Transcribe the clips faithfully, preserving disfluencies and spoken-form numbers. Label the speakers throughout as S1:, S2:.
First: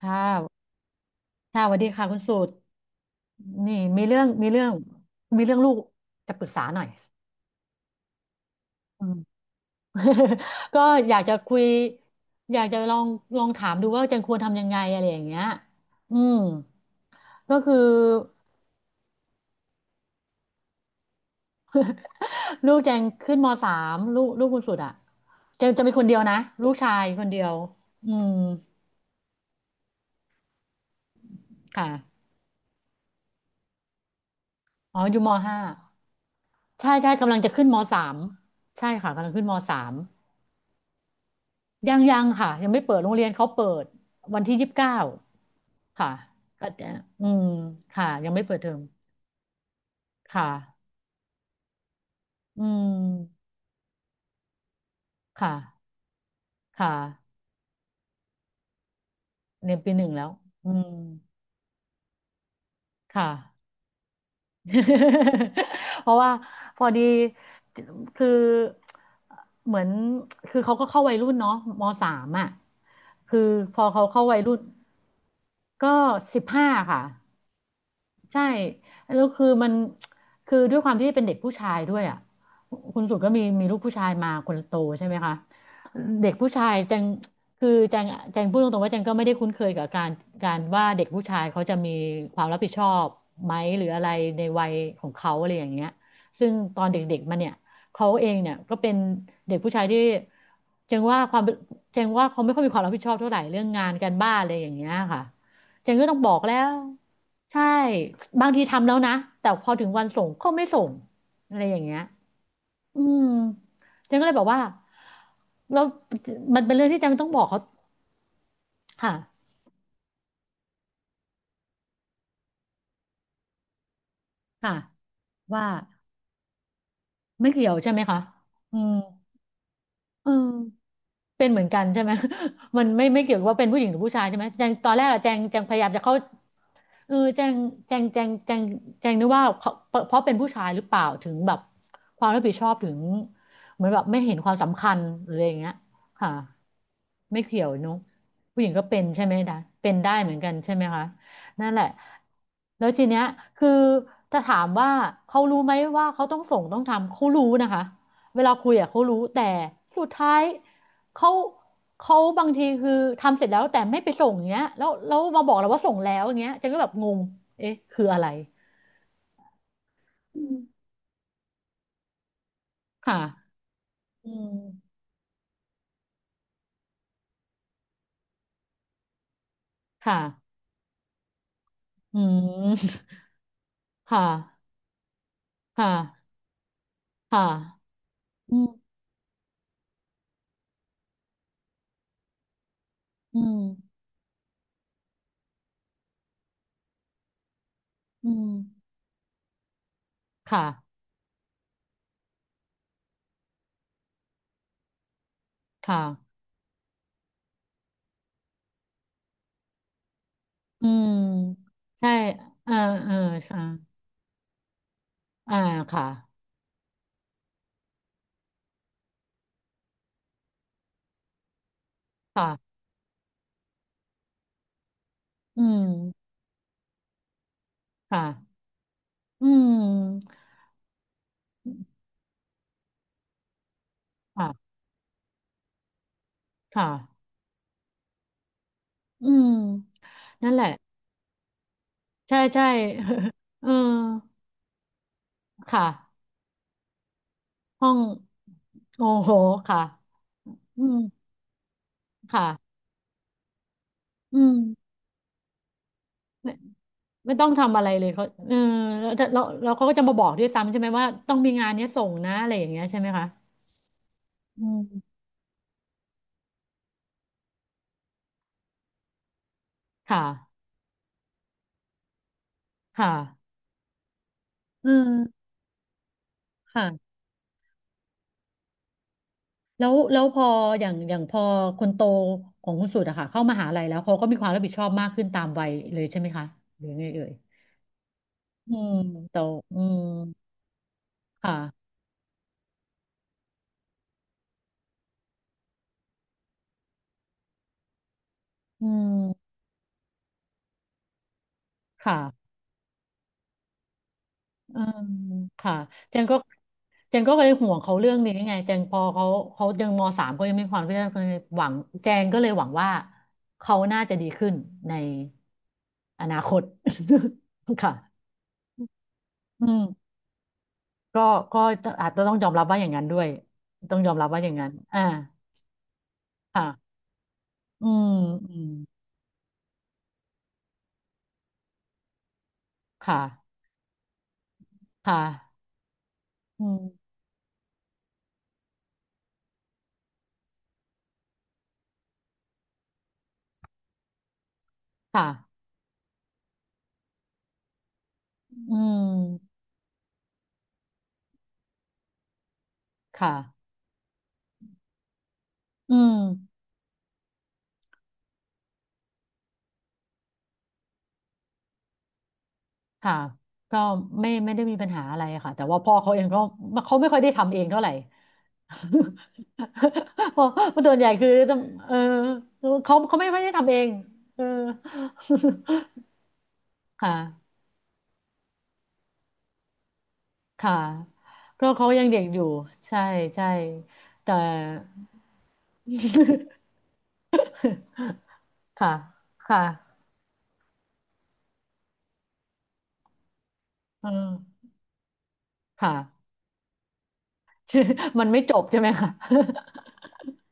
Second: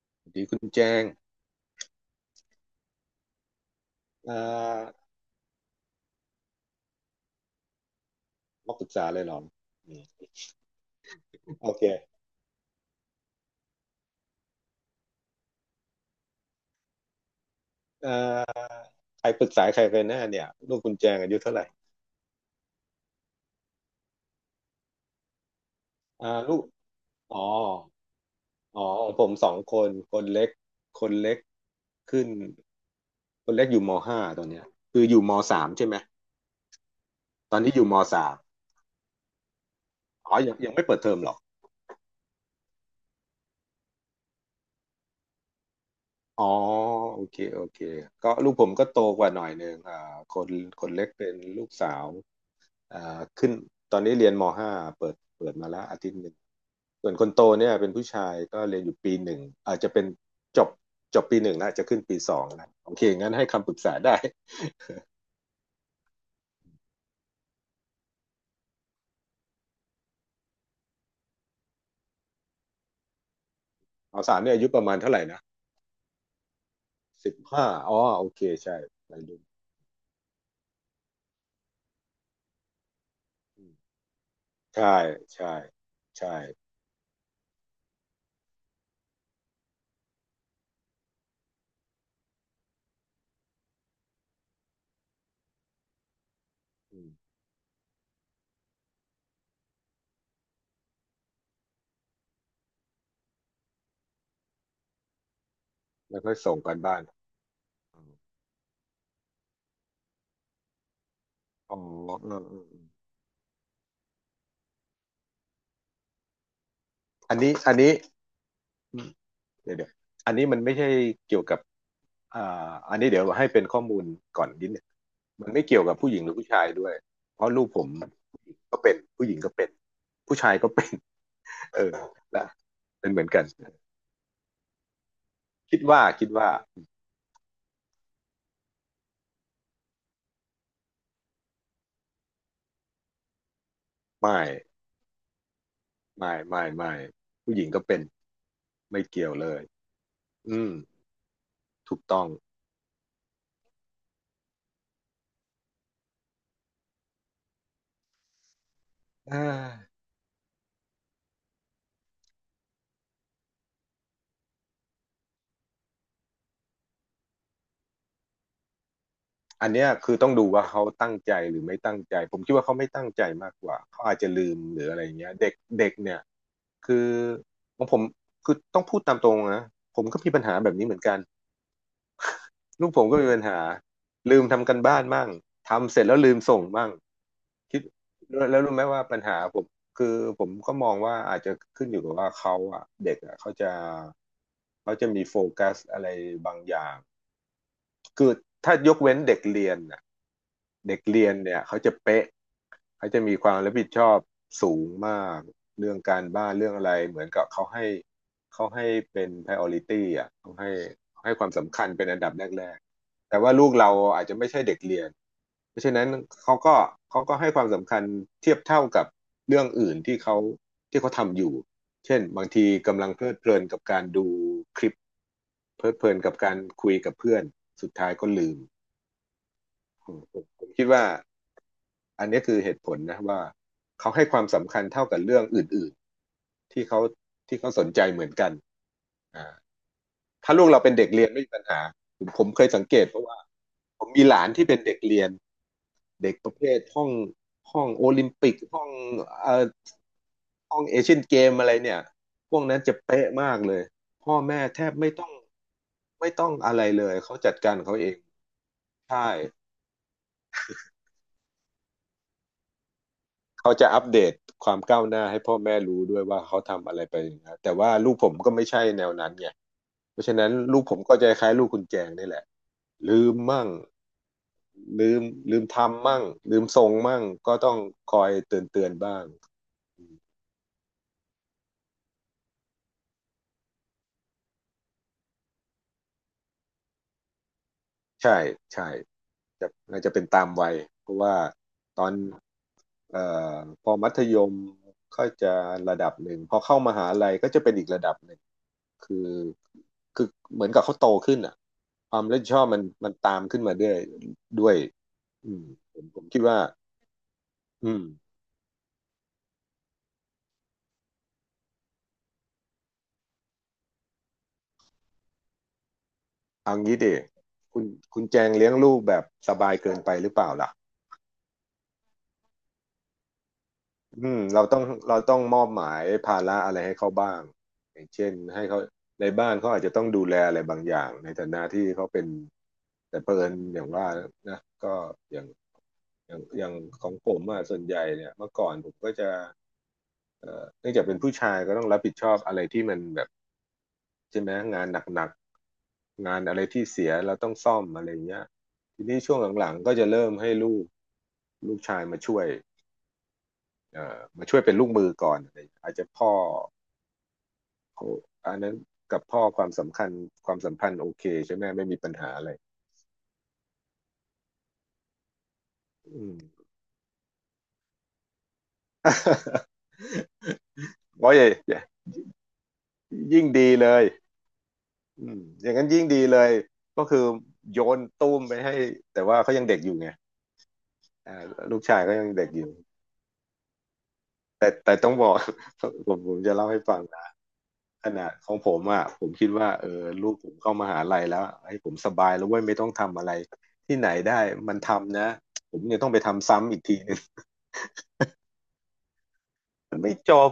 S1: ค่
S2: ดีคุณ
S1: ะ
S2: แจง
S1: ค่ะสวัสดีค่ะคุณสูตรนี่มีเรื่อง
S2: เอ่
S1: มีเรื่อง
S2: อ
S1: มีเรื่องลูกจะปรึกษาหน่อย
S2: มาปรึก
S1: อื
S2: ษา
S1: ม
S2: เลยเหรออืม
S1: ก็อยากจะคุย
S2: โอเค
S1: อยากจะลองลองถามดูว่าแจงควรทำยังไงอะไรอย่างเงี้ยอืมก็คือ
S2: เอ่อใครปรึกษาใครกันแน่เนี่ยลูกคุณแจงอายุเท่าไหร่
S1: ลูกแจงขึ้นมสามลูกลูกคุณสุดอ่ะแจงจะมีคนเดียว
S2: อ่า
S1: นะ
S2: ลูก
S1: ลูกชายคน
S2: อ๋
S1: เดี
S2: อ
S1: ยวอืม
S2: อ๋อของผมสองคนคนเล็กคนเล็ก
S1: ค่ะ
S2: ขึ้นคนเล็กอยู่มห้าตอนเนี้ย
S1: อ๋
S2: คื
S1: อ
S2: ออ
S1: อยู่
S2: ยู่
S1: ม
S2: ม
S1: ห้า
S2: สามใช่ไหม
S1: ใช่ใช่กำลังจะ
S2: ตอน
S1: ขึ้น
S2: นี้
S1: ม
S2: อยู่ม
S1: สาม
S2: สาม
S1: ใช่ค่ะกำลังขึ้นมสาม
S2: อ๋อยังยังไม่เปิดเทอมหรอก
S1: ยังยังค่ะยังไม่เปิดโรงเรียนเขาเปิดวันที่ยี่สิบเก้าค่ะ
S2: อ๋อ
S1: ก็จะ
S2: โอ
S1: อื
S2: เค
S1: ม
S2: โอเค
S1: ค่ะยั
S2: ก็
S1: งไม่
S2: ลู
S1: เปิ
S2: ก
S1: ด
S2: ผ
S1: เทอ
S2: ม
S1: ม
S2: ก็โตกว่าหน่อยหนึ่งอ่าค
S1: ค
S2: นค
S1: ่ะ
S2: นเล็กเป็นลูกสาว
S1: อื
S2: อ่าขึ้
S1: ม
S2: นตอนนี้เรียนมห้าเปิดเปิ
S1: ค่ะ
S2: ดมาแล้วอาทิตย์หนึ่ง
S1: ค่ะ
S2: ส่วนคนโตเนี่ยเป็นผู้ชายก็เรียนอยู่ปีหนึ่ง
S1: เรี
S2: อา
S1: ย
S2: จ
S1: น
S2: จะ
S1: ปีห
S2: เป็น
S1: นึ่งแล้ว
S2: จบ
S1: อืม
S2: จบปีหนึ่งแล้วจะขึ้นปีสองนะโอเค
S1: ค่ะ
S2: งั้นให้คำปรึกษาได้
S1: เพราะว่าพอดีคือเหมือนคือเขาก็เข้าวัยรุ่นเนาะมสามอ่ะคือพอเขา
S2: เอา
S1: เข้า
S2: สา
S1: วั
S2: ม
S1: ย
S2: เนี่
S1: รุ่
S2: ย
S1: น
S2: อายุประมาณเท่าไหร่นะ
S1: ก็สิบห้าค่ะ
S2: สิบห้าอ๋อโอ
S1: ใช่
S2: เคใช่วั
S1: แล้
S2: ย
S1: ว
S2: รุ่น
S1: คือมันคือด้วยความที่เป็นเด็กผู้ชายด้วยอ่ะคุณสุดก็มี
S2: อื
S1: มีลูกผู้
S2: ม
S1: ชายมาคนโต
S2: ใช่
S1: ใช่ไหมคะ
S2: ใช่
S1: เด็
S2: ใช่
S1: กผู้ชายแจงคือแจงแจงพูดตรงๆว่าแจงก็ไม่ได้คุ้นเคยกับการการว่าเด็กผู้ชายเขาจะมีความรับผิดชอบไหมหรืออะไรในวัยของเขาอะไรอย่างเงี้ยซึ่งตอน
S2: อื
S1: เด็กๆ
S2: ม
S1: มาเนี่ยเขาเองเนี่ยก็เป็นเด็กผู้ชายที่แจงว่าความแจงว่าเขาไม่ค่อยมีความรับผิดชอบเท่าไหร่เรื่องงานการบ้านอะไรอย่างเงี้ยค่ะ อย่างนี้ก็ต้อ
S2: แล้
S1: ง
S2: ว
S1: บ
S2: ก็
S1: อกแล้
S2: ส่ง
S1: ว
S2: กันบ้าน
S1: ใช่บางทีทำแล้วนะแต่พอถึงวันส่งก็ไม่ส่งอะไรอ
S2: อ๋อ
S1: ย่างเงี้ย
S2: อืมอืมอืม
S1: อืมเจันก็เลยบอกว่าเรามันเป็นเรื่องที่เจันต้อง
S2: อัน
S1: บอก
S2: นี้
S1: เขา
S2: อันนี้อืม
S1: ค่ะ
S2: เดี๋ยวเดี๋ยวอันนี้มันไม่ใช่เกี่ยวกับ อ่าอันนี้เดี๋ยวให้เป็นข้อมูลก่อนนิด
S1: ค่ะ
S2: หนึงมันไม่
S1: ว่า
S2: เกี่ยวกับผู้หญิงหรือผู้ชายด้วยเพ
S1: ไม่
S2: ราะลู
S1: เกี่
S2: ก
S1: ยว
S2: ผม
S1: ใช่ไหมคะอื
S2: ก็เป็
S1: ม
S2: นผู้หญิงก็เป็น
S1: เออ
S2: ผู้ชายก็เป็น
S1: เป็นเหมือน
S2: เอ
S1: กั
S2: อ
S1: นใช่ไหม
S2: และ
S1: มันไม่
S2: เป็นเห
S1: ไม่
S2: มือน
S1: เกี่ยว
S2: กั
S1: กั
S2: น
S1: บว่าเป็นผู้หญิงหรือผู้ชายใช่ไหมแจงตอนแรกอะแจงแจงพ
S2: คิด
S1: ยายาม
S2: ว่า
S1: จะเข้า
S2: คิดว่า
S1: เออแจงแจงแจงแจงแจงนึกว่าเขาเพราะเป็นผู้ชายหรือเปล่าถึงแบบความรับผิดชอบถึงเหมือนแบบไม่เห็
S2: ไม่
S1: นความสำคัญหรืออะไรอย่างเงี้ยค่ะ
S2: ไม่ไม่ไม่
S1: ไม่
S2: ผู้ห
S1: เกี่ย
S2: ญิ
S1: ว
S2: งก็
S1: เนุ๊
S2: เป็
S1: ก
S2: น
S1: ผู้หญิงก็เป็
S2: ไม่
S1: นใช่
S2: เกี่ยว
S1: ไหม
S2: เล
S1: นะ
S2: ย
S1: เป็นได้เหมือนกัน
S2: อืม
S1: ใช่ไหมคะนั่นแหละ
S2: ถูกต้อง
S1: แล้วทีเนี้ยคือถ้าถามว่าเขารู้ไหมว่าเขาต้องส่งต้องทำเขารู้นะคะ เวลาคุยอ่ะเขารู้
S2: อ่
S1: แต่สุ
S2: า
S1: ดท้ายเขาเขาบางทีคือทำเสร็จแล้วแต่ไม่ไปส่งอย่างเงี้ยแล้วแล้วมาบอกเราว่าส่งแล้วอย่างเงี้ยเจะก็แบบงงเอ๊ะคืออะไร
S2: อันเนี้ยคือต้อง
S1: อื
S2: ดู
S1: ม
S2: ว่าเขาตั้งใจหรือไม่ตั้งใจผมคิดว่าเขาไม่ตั้ง
S1: ค่ะ
S2: ใจมากกว่าเขาอาจ
S1: อื
S2: จะลื
S1: ม
S2: มหรืออะไรเงี้ยเด็กเด็กเนี่ยคือของผมคือต้องพูดตามตรงนะผมก็
S1: ค่ะ
S2: มีปัญหาแบบนี้เหมือนกัน
S1: อื
S2: ลูกผ
S1: ม
S2: มก็มีปัญหา
S1: ค่ะ
S2: ลืมทำกันบ้านมั่ง
S1: ค่ะ
S2: ทำเสร็จแล้วลืมส่งมั่ง
S1: ค่ะ
S2: คิดแล้ว
S1: อื
S2: แล้ว
S1: ม
S2: รู้ไหมว่าปัญหาผมคือผมก็มองว่าอาจจะขึ้นอยู่กับว่าเขาอะเด็กอะ
S1: อื
S2: เขา
S1: ม
S2: จะเขาจะมีโฟกัสอะไรบางอย่าง คือ
S1: อืม
S2: ถ้ายกเว้นเด็กเรียนน่ะเด็
S1: ค่ะ
S2: กเรียนเนี่ยเขาจะเป๊ะเขาจะมีความรับผิดชอบสูงมากเรื่องการ
S1: ค่ะ
S2: บ้านเรื่องอะไรเหมือนกับเขาให้เขาให้เป็น priority อ่ะเขาให้
S1: อืม
S2: ให้ความสำคัญเป็น
S1: ใช่
S2: อันดับแร
S1: อ่า
S2: ก
S1: เออ
S2: ๆแต่ว่า
S1: ค่ะ
S2: ลูกเราอาจจะไม่ใช่เด็กเรียน
S1: อ่า
S2: เพราะฉะ
S1: ค่ะ
S2: นั้นเขาก็เขาก็ให้ความสำคัญเทียบเท่ากับเรื่องอื่นที่เขาที่เขาทำอยู่ เช่นบาง
S1: ค่ะ
S2: ทีกำลังเพลิดเพลินกับการดูคลิป
S1: อื
S2: เพลิดเพลินกั
S1: ม
S2: บการคุยกับเพื่อนสุดท้ายก็ลื
S1: ค่ะ
S2: ม
S1: อื
S2: ผม
S1: ม
S2: ผมคิดว่าอันนี้คือเหตุผลนะว่าเขาให้ความ
S1: ค่ะ
S2: สำคัญเท่ากับเรื่องอื่นๆ
S1: ค
S2: ที่เขา
S1: ่ะ
S2: ที่เขาสนใจเหมือนกัน
S1: อืม
S2: อ่า
S1: นั่
S2: ถ้า
S1: นแห
S2: ลู
S1: ละ
S2: กเราเป็นเด็กเรียนไม่มีปัญหาผม
S1: ใช่
S2: ผมเค
S1: ใช่
S2: ยสังเกตเพราะว่า
S1: เออ
S2: ผมมีหลานที่เป็นเด็กเรียน
S1: ค่ะ
S2: เด็กประเภทห้องห้อ
S1: ห้
S2: ง
S1: อง
S2: โอลิมปิกห้อง
S1: โอ้โห
S2: เอ่อ
S1: ค่ะ
S2: ห้
S1: อื
S2: องเอ
S1: ม
S2: เชียนเกมอะไรเนี่ยพวก
S1: ค่ะ
S2: นั้นจะเป๊ะมากเลยพ่อ
S1: อื
S2: แม่แท
S1: ม
S2: บไม่ต้องไม่ต้อ
S1: ไม่
S2: งอะไรเลย
S1: ไม่
S2: เขา
S1: ต้อง
S2: จัดการ
S1: ทำอะไร
S2: เขา
S1: เล
S2: เอ
S1: ย
S2: ง
S1: เขาเออแล้ว
S2: ใช่
S1: จะแล้วแล้วเขาก็จะมาบอกด้วยซ้ำใช่ไหมว่าต้องมีงานเนี้ยส่งนะอะไรอย่างเงี้ยใช่ไหมคะ
S2: เขาจะอัปเดต
S1: อื
S2: ความก้าวห
S1: ม
S2: น้าให้พ่อแม่รู้ด้วยว่าเขาทำอะไรไปนะแต่ว่าลูกผมก็ไม่ใช่แนวนั้นไงเพ
S1: ค่ะ
S2: ราะฉะนั้นลูกผมก็จะคล้ายลูกคุณแจงนี่แหละ
S1: ค่ะ
S2: ลืมมั่ง
S1: เอ
S2: ลื
S1: อ
S2: มลืมทำมั่งลืม
S1: ค่ะ
S2: ส่งมั่งก็ต้องคอยเตือนเตือนบ้าง
S1: แล้วแล้วพออย่างอย่างพอคนโตของคุณสุดอะค่ะเข้ามหาลัยแล้วเขาก็มีความรับผิดชอบมากขึ้นตามวัยเลยใช่ไหมคะหรือไงเอ่ย
S2: ใช่
S1: อื
S2: ใช่
S1: มโต
S2: จะ
S1: อืม
S2: น่าจะเป็นตามวัยเพราะว่า
S1: ค่ะ
S2: ตอนเอ่อพอมัธยมก็จะระดับหนึ่งพอเข้ามหาลัยก็จะเป็นอีกระดับหนึ่ง
S1: อื
S2: คือ
S1: ม
S2: คือเหมือนกับเขาโตขึ้นอ่ะค
S1: ค่ะ
S2: วามรับผิดชอบมันมันตามขึ้นมาด้วยด้วย
S1: อืม
S2: อืม
S1: ค่ะ
S2: ผม
S1: เจ
S2: ผ
S1: น
S2: ม
S1: ก็
S2: คิดว่า
S1: เจนก็เลยห่วง
S2: อื
S1: เขา
S2: ม
S1: เรื่องนี้ไงเจนพอเขาเขายังมสามเขายังม่ีความเพื่อหวังเจนก็เลยหวังว่าเขาน่าจะดีขึ้นในอนาคต
S2: เอางี้ดิคุ ณ
S1: ค่ะ
S2: คุณแจงเลี้ยงลูกแบบส
S1: อื
S2: บายเกินไป
S1: ม
S2: หรือเปล่าล่ะ
S1: ก็ก็อาจจะต้องยอมรับว่าอย่างนั้นด้วยต้องยอมรั
S2: อื
S1: บว่า
S2: ม
S1: อย่าง
S2: เรา
S1: นั้น
S2: ต้อง
S1: อ่า
S2: เราต้องมอบหมายภาระ
S1: ค่ะ
S2: อะไรให้เขาบ้าง
S1: อื
S2: อย่าง
S1: ม
S2: เช่น
S1: อื
S2: ให้
S1: ม
S2: เขาในบ้านเขาอาจจะต้องดูแลอะไรบางอย่างในฐานะที่เขาเป็น
S1: ค
S2: แต่เผอิญ
S1: ่ะ
S2: อย่างว่านะก็
S1: ค่ะ
S2: อย่างอย่างอ
S1: อื
S2: ย่างขอ
S1: ม
S2: งผมอะส่วนใหญ่เนี่ยเมื่อก่อนผมก็จะเอ่อเนื่องจากเป็นผู้ชายก็ต้องรับผิดชอบอะไรที่มันแบบใช่ไหมงานห
S1: ค่ะ
S2: นักๆงานอะไรที่เสียเราต้องซ่อมอะไรเงี้ย
S1: อื
S2: ทีนี้ช่วง
S1: ม
S2: หลังๆก็จะเริ่มให้ลูกลูกชายมาช่วย
S1: ค่ะ
S2: เอ่อมาช่วยเป็นลูกมือก่อนอะไรอา
S1: อื
S2: จจะ
S1: ม
S2: พ่อเขาอันนั้นกับพ่อความสำคัญความสัมพันธ์โอเคใช่ไหมไม่มีปัญหาอะไร
S1: ค่ะก็ไม่ไม่ได้มีปัญหาอะไรค่ะแต่ว่าพ่อเขาเอ
S2: อื
S1: ง
S2: ม
S1: ก็เขาไม่ค่อยได้ทำเองเท่าไหร่ เพราะเพราะส่วนใหญ่คือ
S2: โอ้ย
S1: จะเออเขาเขาไม่ค่อย
S2: ยิ่ง
S1: ได้
S2: ดี
S1: ทำเอ
S2: เล
S1: ง
S2: ย
S1: เออ
S2: อืมอย่างนั้นยิ่ง ดีเลยก็
S1: ค่ะ
S2: คือโยนตุ้มไปให้แต่ว่าเขายังเด็กอยู่ไง
S1: ค่ะ
S2: อ่า
S1: ก็
S2: ลูก
S1: เขา
S2: ชาย
S1: ยัง
S2: เขา
S1: เด็ก
S2: ยัง
S1: อยู่
S2: เด็กอยู่
S1: ใช่ใช่แต่
S2: แต่แต่ต้องบอก ผมผมจะเล่าให้ฟังนะขนาดของผ ม
S1: ค่ะ
S2: อ่ะผมคิด
S1: ค
S2: ว่าเออ
S1: ่ะ
S2: ลูกผมเข้ามหาลัยแล้วให้ผมสบายแล้วเว้ยไม่ต้องทำอะไรที่ไห
S1: เอ
S2: นได้
S1: อ
S2: มันทำนะผม
S1: ค่ะ
S2: เนี่ยต้องไปทำซ้ำอีกทีหนึง
S1: มันไม่จบใช่ไหมคะ
S2: มันไม่จบ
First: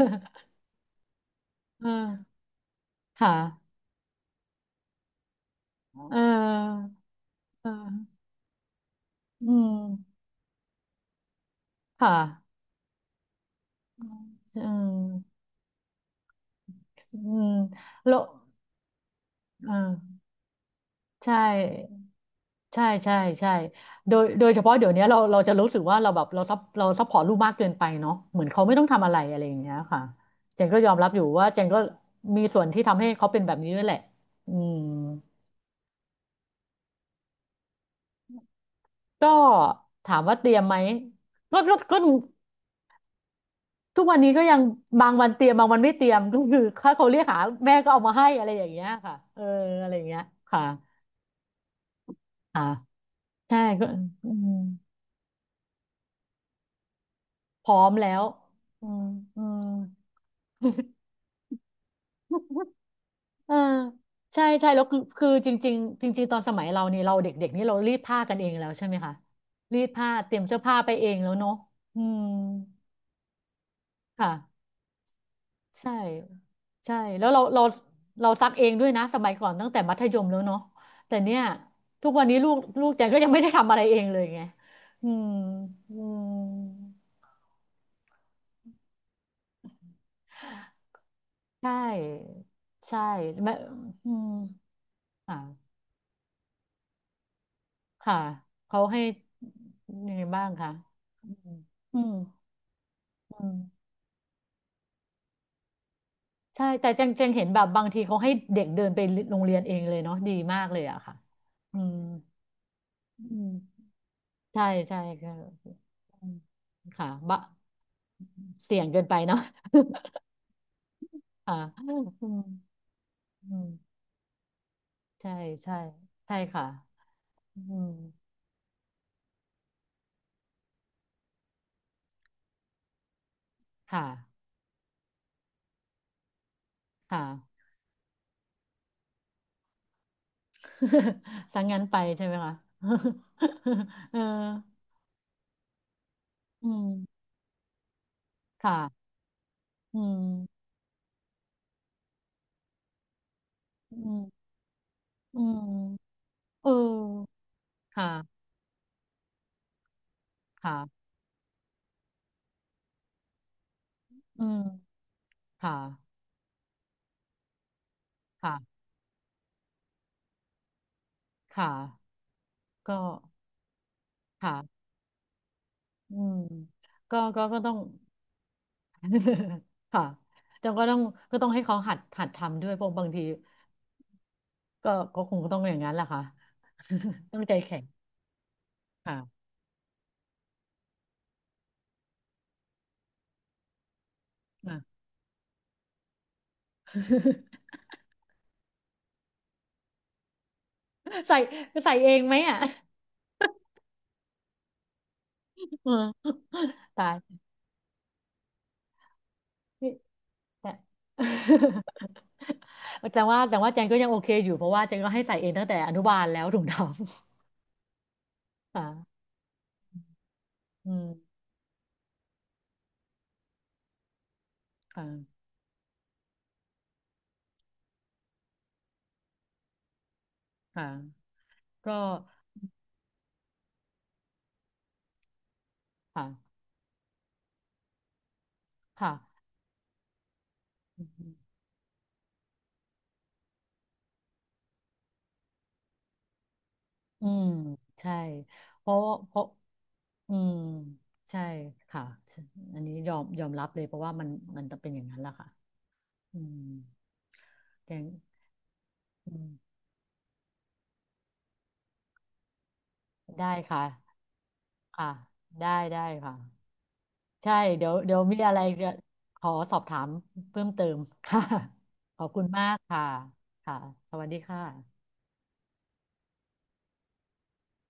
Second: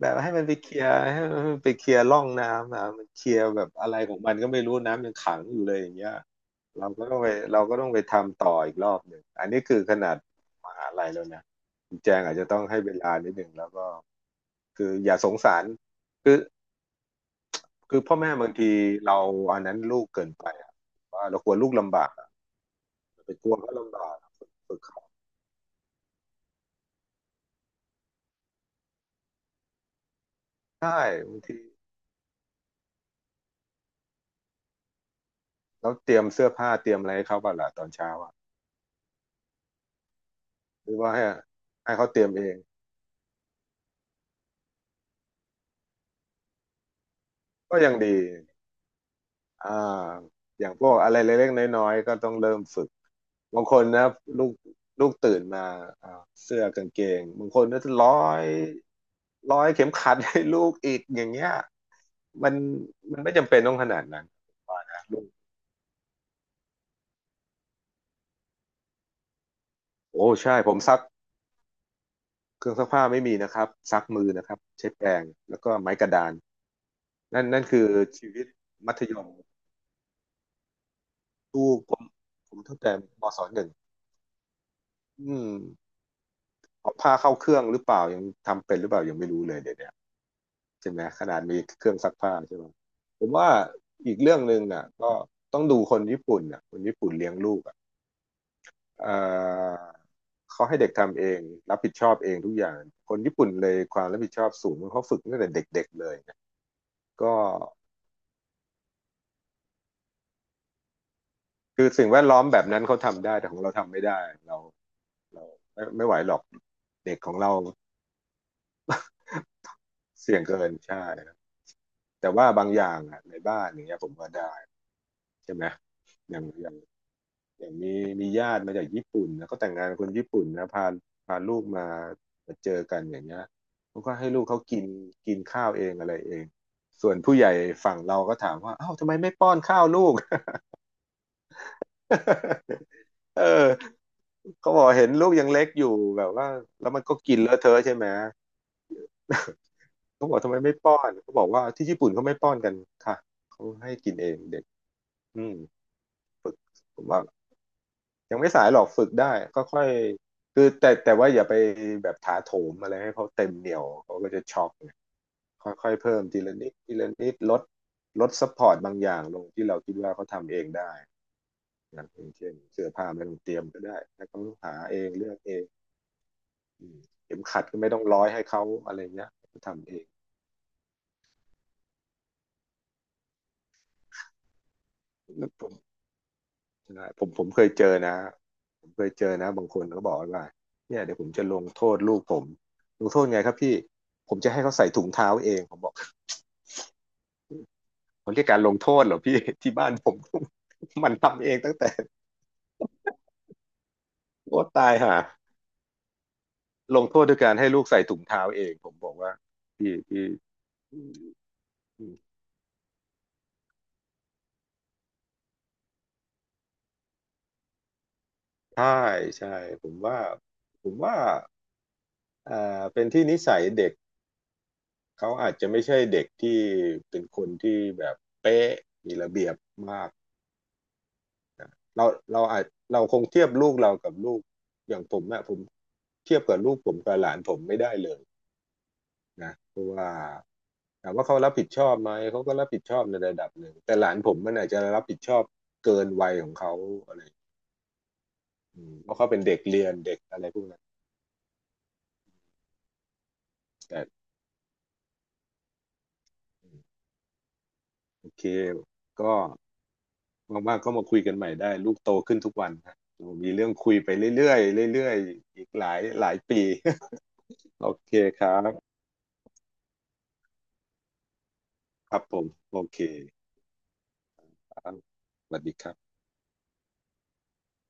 S2: แบบให้มันไปเคลียร์ให้มันไป
S1: เอ
S2: เคลียร์ร่อง
S1: อ
S2: น้ำนะมันเค
S1: ค่ะ
S2: ลียร์แบบอะไรของมันก็ไม่รู้น้ำยังขังอยู่เลยอย่างเงี้
S1: เ
S2: ยเรา
S1: ออ
S2: ก็ต้องไปเรา
S1: เ
S2: ก็ต้องไป
S1: ออ
S2: ทำต่ออีกรอบหนึ่ง
S1: อื
S2: อันนี้คือขนา
S1: ม
S2: ดมหาลัยแล้วนะคุณแจ
S1: ค่ะ
S2: งอาจจะต้องให้เวลานิดหนึ่งแล้วก็
S1: อื
S2: คืออย่าส
S1: ม
S2: งสารคือ
S1: อืม
S2: คือพ่
S1: แล้
S2: อ
S1: ว
S2: แม่บางทีเราอันนั้
S1: อ่า
S2: นลูกเกินไปอะว่า
S1: ใช่
S2: เรากลัวลูกลำบากอะ
S1: ใช่ใช่
S2: ไปก
S1: ใช่
S2: ลัวเขาลำบา
S1: โด
S2: ก
S1: ยโดยเฉพาะ
S2: ฝึก
S1: เดี๋ยว
S2: เขา
S1: นี้เราเราจะรู้สึกว่าเราแบบเราซับเราซัพพอร์ตลูกมากเกินไปเนาะเหมือนเขาไม่ต้องทำอะไรอะไรอย่างเงี้ยค่ะเจนก็ย
S2: ใช่
S1: อมรับอยู่
S2: บาง
S1: ว่า
S2: ที
S1: เจนก็มีส่วนที่ทำให้เขาเป็นแบบนี้ด้วยแหละอืม
S2: เราเตรียมเสื้อผ้าเตรียมอะไรให้เขาบ้างล่ะตอนเช้าอะ
S1: ก็ถามว่าเตรียมไหม
S2: หรือว่าให้
S1: ก็ก็
S2: ให้
S1: ก็
S2: เขาเตรียมเอง
S1: ทุกวันนี้ก็ยังบางวันเตรียมบางวันไม่เตรียมก็คือถ้าเขาเรียกหาแม่
S2: ก็
S1: ก็
S2: ยัง
S1: เอามา
S2: ดี
S1: ให้อะไรอย่างเงี้ยค่ะเออ
S2: อ่า
S1: อะไรอย่างเงี้ยค่ะ
S2: อย่างพวกอะไรเล็กๆน้อยๆก็ต้องเริ่
S1: อ่า
S2: มฝึก
S1: ใช่
S2: บางคน
S1: ก็
S2: นะ
S1: อื
S2: ลู
S1: ม
S2: กลูกตื่นมาอ่าเสื้อกางเกงบางค
S1: พ
S2: น
S1: ร้อ
S2: ก็
S1: ม
S2: จะร้
S1: แล้
S2: อ
S1: ว
S2: ย
S1: อืมอื
S2: ร้
S1: ม
S2: อยเข็มขัดให้ลูกอีก อย่างเงี้ยมันมันไม่จำ
S1: เออ
S2: เป็นต้องขนาดนั้น
S1: ใช่ใช่
S2: ว่า
S1: แล้วคื
S2: นะ
S1: อ
S2: ลู
S1: คื
S2: ก
S1: อจริงๆจริงๆ ตอนสมัยเรานี่เราเด็กๆนี่เรารีดผ้ากันเองแล้วใช่ไหมคะรีดผ้า
S2: โอ้
S1: เตรียม
S2: ใช่
S1: เสื้อ
S2: ผ
S1: ผ้า
S2: ม
S1: ไป
S2: ซัก
S1: เองแล้วเนาะอืม
S2: เครื่องซักผ้าไม่มีนะครับซักมื
S1: ค่ะ
S2: อนะครับใช้แปรงแล้วก็
S1: ใช่
S2: ไม้กระดาน
S1: ใช่แล้วเรา
S2: นั่น
S1: เรา
S2: นั่นคือชี
S1: เรา
S2: วิ
S1: ซั
S2: ต
S1: กเองด้วย
S2: มัธ
S1: นะ
S2: ย
S1: ส
S2: ม
S1: มัยก่อนตั้งแต่มัธยมแล้วเนาะแต่เนี่ย
S2: ลูกผม
S1: ทุกวันนี้ลู
S2: ผ
S1: ก
S2: มเั้า
S1: ลูก
S2: แต่
S1: แจนก็
S2: ม
S1: ยังไม่
S2: ศ
S1: ได้
S2: หนึ่ง
S1: ทำอะไรเองเลยไงอืม
S2: อืม
S1: อืม
S2: ผ้าเข้าเครื่องหรือเปล่ายังทำเป็นหรือเปล่ายังไม่รู้เลยเดี๋ยวเนี้ยใช่ไหมขนาดมี
S1: ใช
S2: เครื่องซักผ้า
S1: ่
S2: ใช่ไหม
S1: ใช่
S2: ผมว่า
S1: ไม่อื
S2: อีก
S1: ม
S2: เรื่องหนึ่งอ่ะก็
S1: ค่ะ
S2: ต้องดูคนญี่ปุ่นอ่ะคนญี่ปุ่นเลี้ยงลูกอ่ะ
S1: ค่ะเขาให้
S2: เอ่อ
S1: ยังไงบ้าง
S2: เขา
S1: คะ
S2: ให้เด็กทำเอ
S1: อื
S2: ง
S1: ม
S2: รับผิด
S1: อื
S2: ชอ
S1: ม
S2: บเองทุกอย่างคนญี่
S1: อื
S2: ปุ่น
S1: ม
S2: เลยความรับผิดชอบสูงเขาฝึกตั้งแต่เด็กๆเลยนะ
S1: ใช่แต่จังจัง
S2: ก็
S1: เห็นแบบบางทีเขาให้เด็กเดินไปโรงเรียนเองเลยเนาะดีมากเลยอะค่ะอื
S2: คือ
S1: ม
S2: สิ่งแวดล้อมแบบนั้นเขาทำได้
S1: อื
S2: แต่
S1: ม
S2: ของเราทำไม่ได้เรา
S1: ใช่ใช่ค่ะ
S2: เราไม่ไม่ไหว
S1: อื
S2: หร
S1: ม
S2: อก
S1: ค่ะ
S2: เด็กของ
S1: บะ
S2: เรา
S1: เสี่ยงเกินไปเนาะ
S2: เสี่ยงเกินใช่ ครับ
S1: ค่ะอื
S2: แต่
S1: ม
S2: ว่าบางอย่างอ่ะใน
S1: อื
S2: บ้า
S1: ม
S2: นอย่างเงี้ยผมก็ได้
S1: ใช่
S2: ใช่ไหม
S1: ใช่
S2: อ
S1: ใช่
S2: ย่าง
S1: ค่ะ
S2: อย่าง
S1: อื
S2: อย่าง
S1: ม
S2: มีมีญาติมาจากญี่ปุ่นนะก็แต่งงานกับคนญี่ปุ่นนะพาพาลูกมามาเจอกันอย่างเงี้ยเขา
S1: ค่ะ
S2: ก็ให้ลูกเขากินกินข้าวเองอะไรเองส่วน
S1: ค่ะ
S2: ผู้ใหญ่ฝั่งเราก็ถามว่าอ้าวทำไมไม่ป้อนข้าวลูก
S1: สังงั้นไปใช่ไหมคะ
S2: เออ
S1: เออ
S2: เขาบอกเห็นลูกยังเล็กอยู่แบบว่า
S1: อื
S2: แล้
S1: ม
S2: วมันก็กินเลอะเทอะใช่ไหม
S1: ค่ะ อื
S2: เขาบอก
S1: ม
S2: ทำไมไม่ป้อนเขาบอกว่าที่ญี่ปุ่นเขาไม่ป้อนกันค่ะเขาให้
S1: อื
S2: กิน
S1: ม
S2: เองเด็ก
S1: อื
S2: อืม
S1: มเอ
S2: ผมว่า
S1: อค่ะ
S2: ยังไม่สายหรอกฝึกได้ก็ค่อยคือแต่
S1: ค่ะ
S2: แต่ว่าอย่าไปแบบถาโถมอะไรให้เขาเต็มเหนี่ยวเขาก็จะ
S1: อืม
S2: ช็อกไง
S1: ค่ะ
S2: ค่อยๆเพิ่มทีละนิดทีละนิดลดลดซัพพอร์
S1: ค่ะ
S2: ตบางอย่างลงที่เราคิดว่าเขาทำเองได้
S1: ค่ะ
S2: นะอย่างเช่นเสื้อ
S1: ก็
S2: ผ้าไม่ต้องเตรียมก็ได้ให้เขาหา
S1: ค่ะ
S2: เองเลือกเอง
S1: อืม
S2: อืม
S1: ก็
S2: เข็ม
S1: ก็ก็
S2: ขัด
S1: ต้อง
S2: ก็ไม่ต้องร้อยให้เขาอะไรเงี้ยเขา ทำเอ
S1: ค่ะ
S2: ง
S1: แต่ก็ต้องก็ต้องให้เขาหัดหัดทำด้วยเพราะบางทีก็ก็คง
S2: แล้ว
S1: ต้อง
S2: ผ
S1: อ
S2: ม
S1: ย่างนั้นแหละค่ะ
S2: ใช่ผม
S1: ต้อ
S2: ผ
S1: ง
S2: ม
S1: ใจ
S2: เคย
S1: แข็
S2: เจ
S1: ง
S2: อนะผมเคยเจอ
S1: ค่ะ
S2: นะบางคนก็บอกว่าเนี่ยเดี๋ยวผมจะลงโทษลูกผมลงโทษไงครับพี่ผมจะให้เขา
S1: อ่ะ
S2: ใส่ถุงเท้าเองผมบอก เขาเรียกการลงโทษเหรอพี่ ที่บ้านผม มัน
S1: ใส่
S2: ทำเองตั้งแต่
S1: ใส่เองไหมอ่ะ
S2: โอ้ตายห่า
S1: อืม
S2: ลง
S1: ตา
S2: โท
S1: ย
S2: ษด้วยการให้ลูกใส่ถุงเท้าเองผมบอกว่า
S1: นี่
S2: พี่พี่
S1: แต่ แต่ว่าแต่ว่าแจงก็ยังโอเคอยู่เพราะว่าแจงก็ให้ใส่เองตั้งแต่อนุบาลแล้วถุงดำ ค่ะ
S2: ใช่ใช่ผมว่าผ
S1: อื
S2: ม
S1: ม
S2: ว่าอ่าเป็นที่นิสัยเด็ก
S1: ค
S2: เขา
S1: ่ะ
S2: อาจจะไม่ใช่เด็กที่เป็นคนที่แบบเป๊ะมีระเบียบมาก
S1: ค่ะก็
S2: เราเราอาจเราคงเทียบลูกเรากับลูกอย่างผมอะผมเทียบ
S1: ค่ะ
S2: กับลูกผมกับหลานผมไม่ได้เลย
S1: ค่ะ
S2: นะเพราะว่า
S1: อื
S2: ถามว่า
S1: ม
S2: เขารับผิดชอบไหมเขาก็รับผิดชอบในระดับหนึ่งแต่หลานผมมันอาจจะรับผิดชอบเกินวัยของเขาอะไร
S1: อืมใช่
S2: อื
S1: เพ
S2: ม
S1: ราะ
S2: เพราะเขา
S1: เพ
S2: เป็น
S1: ราะ
S2: เด็กเรียนเด็ก
S1: อื
S2: อะไร
S1: ม
S2: พวกนั้น
S1: ใช่ค่ะอันนี้ยอมยอมรับเลยเพ
S2: แต่
S1: ราะว่ามันมันจะเป็นอย่างนั้นแหละค่ะอืม
S2: อืม
S1: แกง
S2: โอเค
S1: อื
S2: ก็
S1: ม
S2: ว่างๆก็มาคุยกันใหม่ได้ลูกโตขึ้นทุกวันนะมี
S1: ได้
S2: เรื่อง
S1: ค่ะ
S2: คุยไปเรื่อยๆเรื่
S1: ค่ะ
S2: อยๆอี
S1: ได้
S2: กหลาย
S1: ได้
S2: หลา
S1: ค่ะ
S2: ยปี
S1: ใช่ เดี๋
S2: โอ
S1: ยว
S2: เค
S1: เดี๋ยวมี
S2: ค
S1: อะ
S2: รั
S1: ไรจะ
S2: บ
S1: ขอสอบถามเพิ่มเติมค่ะ
S2: ค
S1: ข
S2: รับ
S1: อบ
S2: ผ
S1: คุ
S2: ม
S1: ณมาก
S2: โอเค
S1: ค่ะค่ะสวัสดี
S2: ครับ
S1: ค่ะ
S2: สวัสดีครับ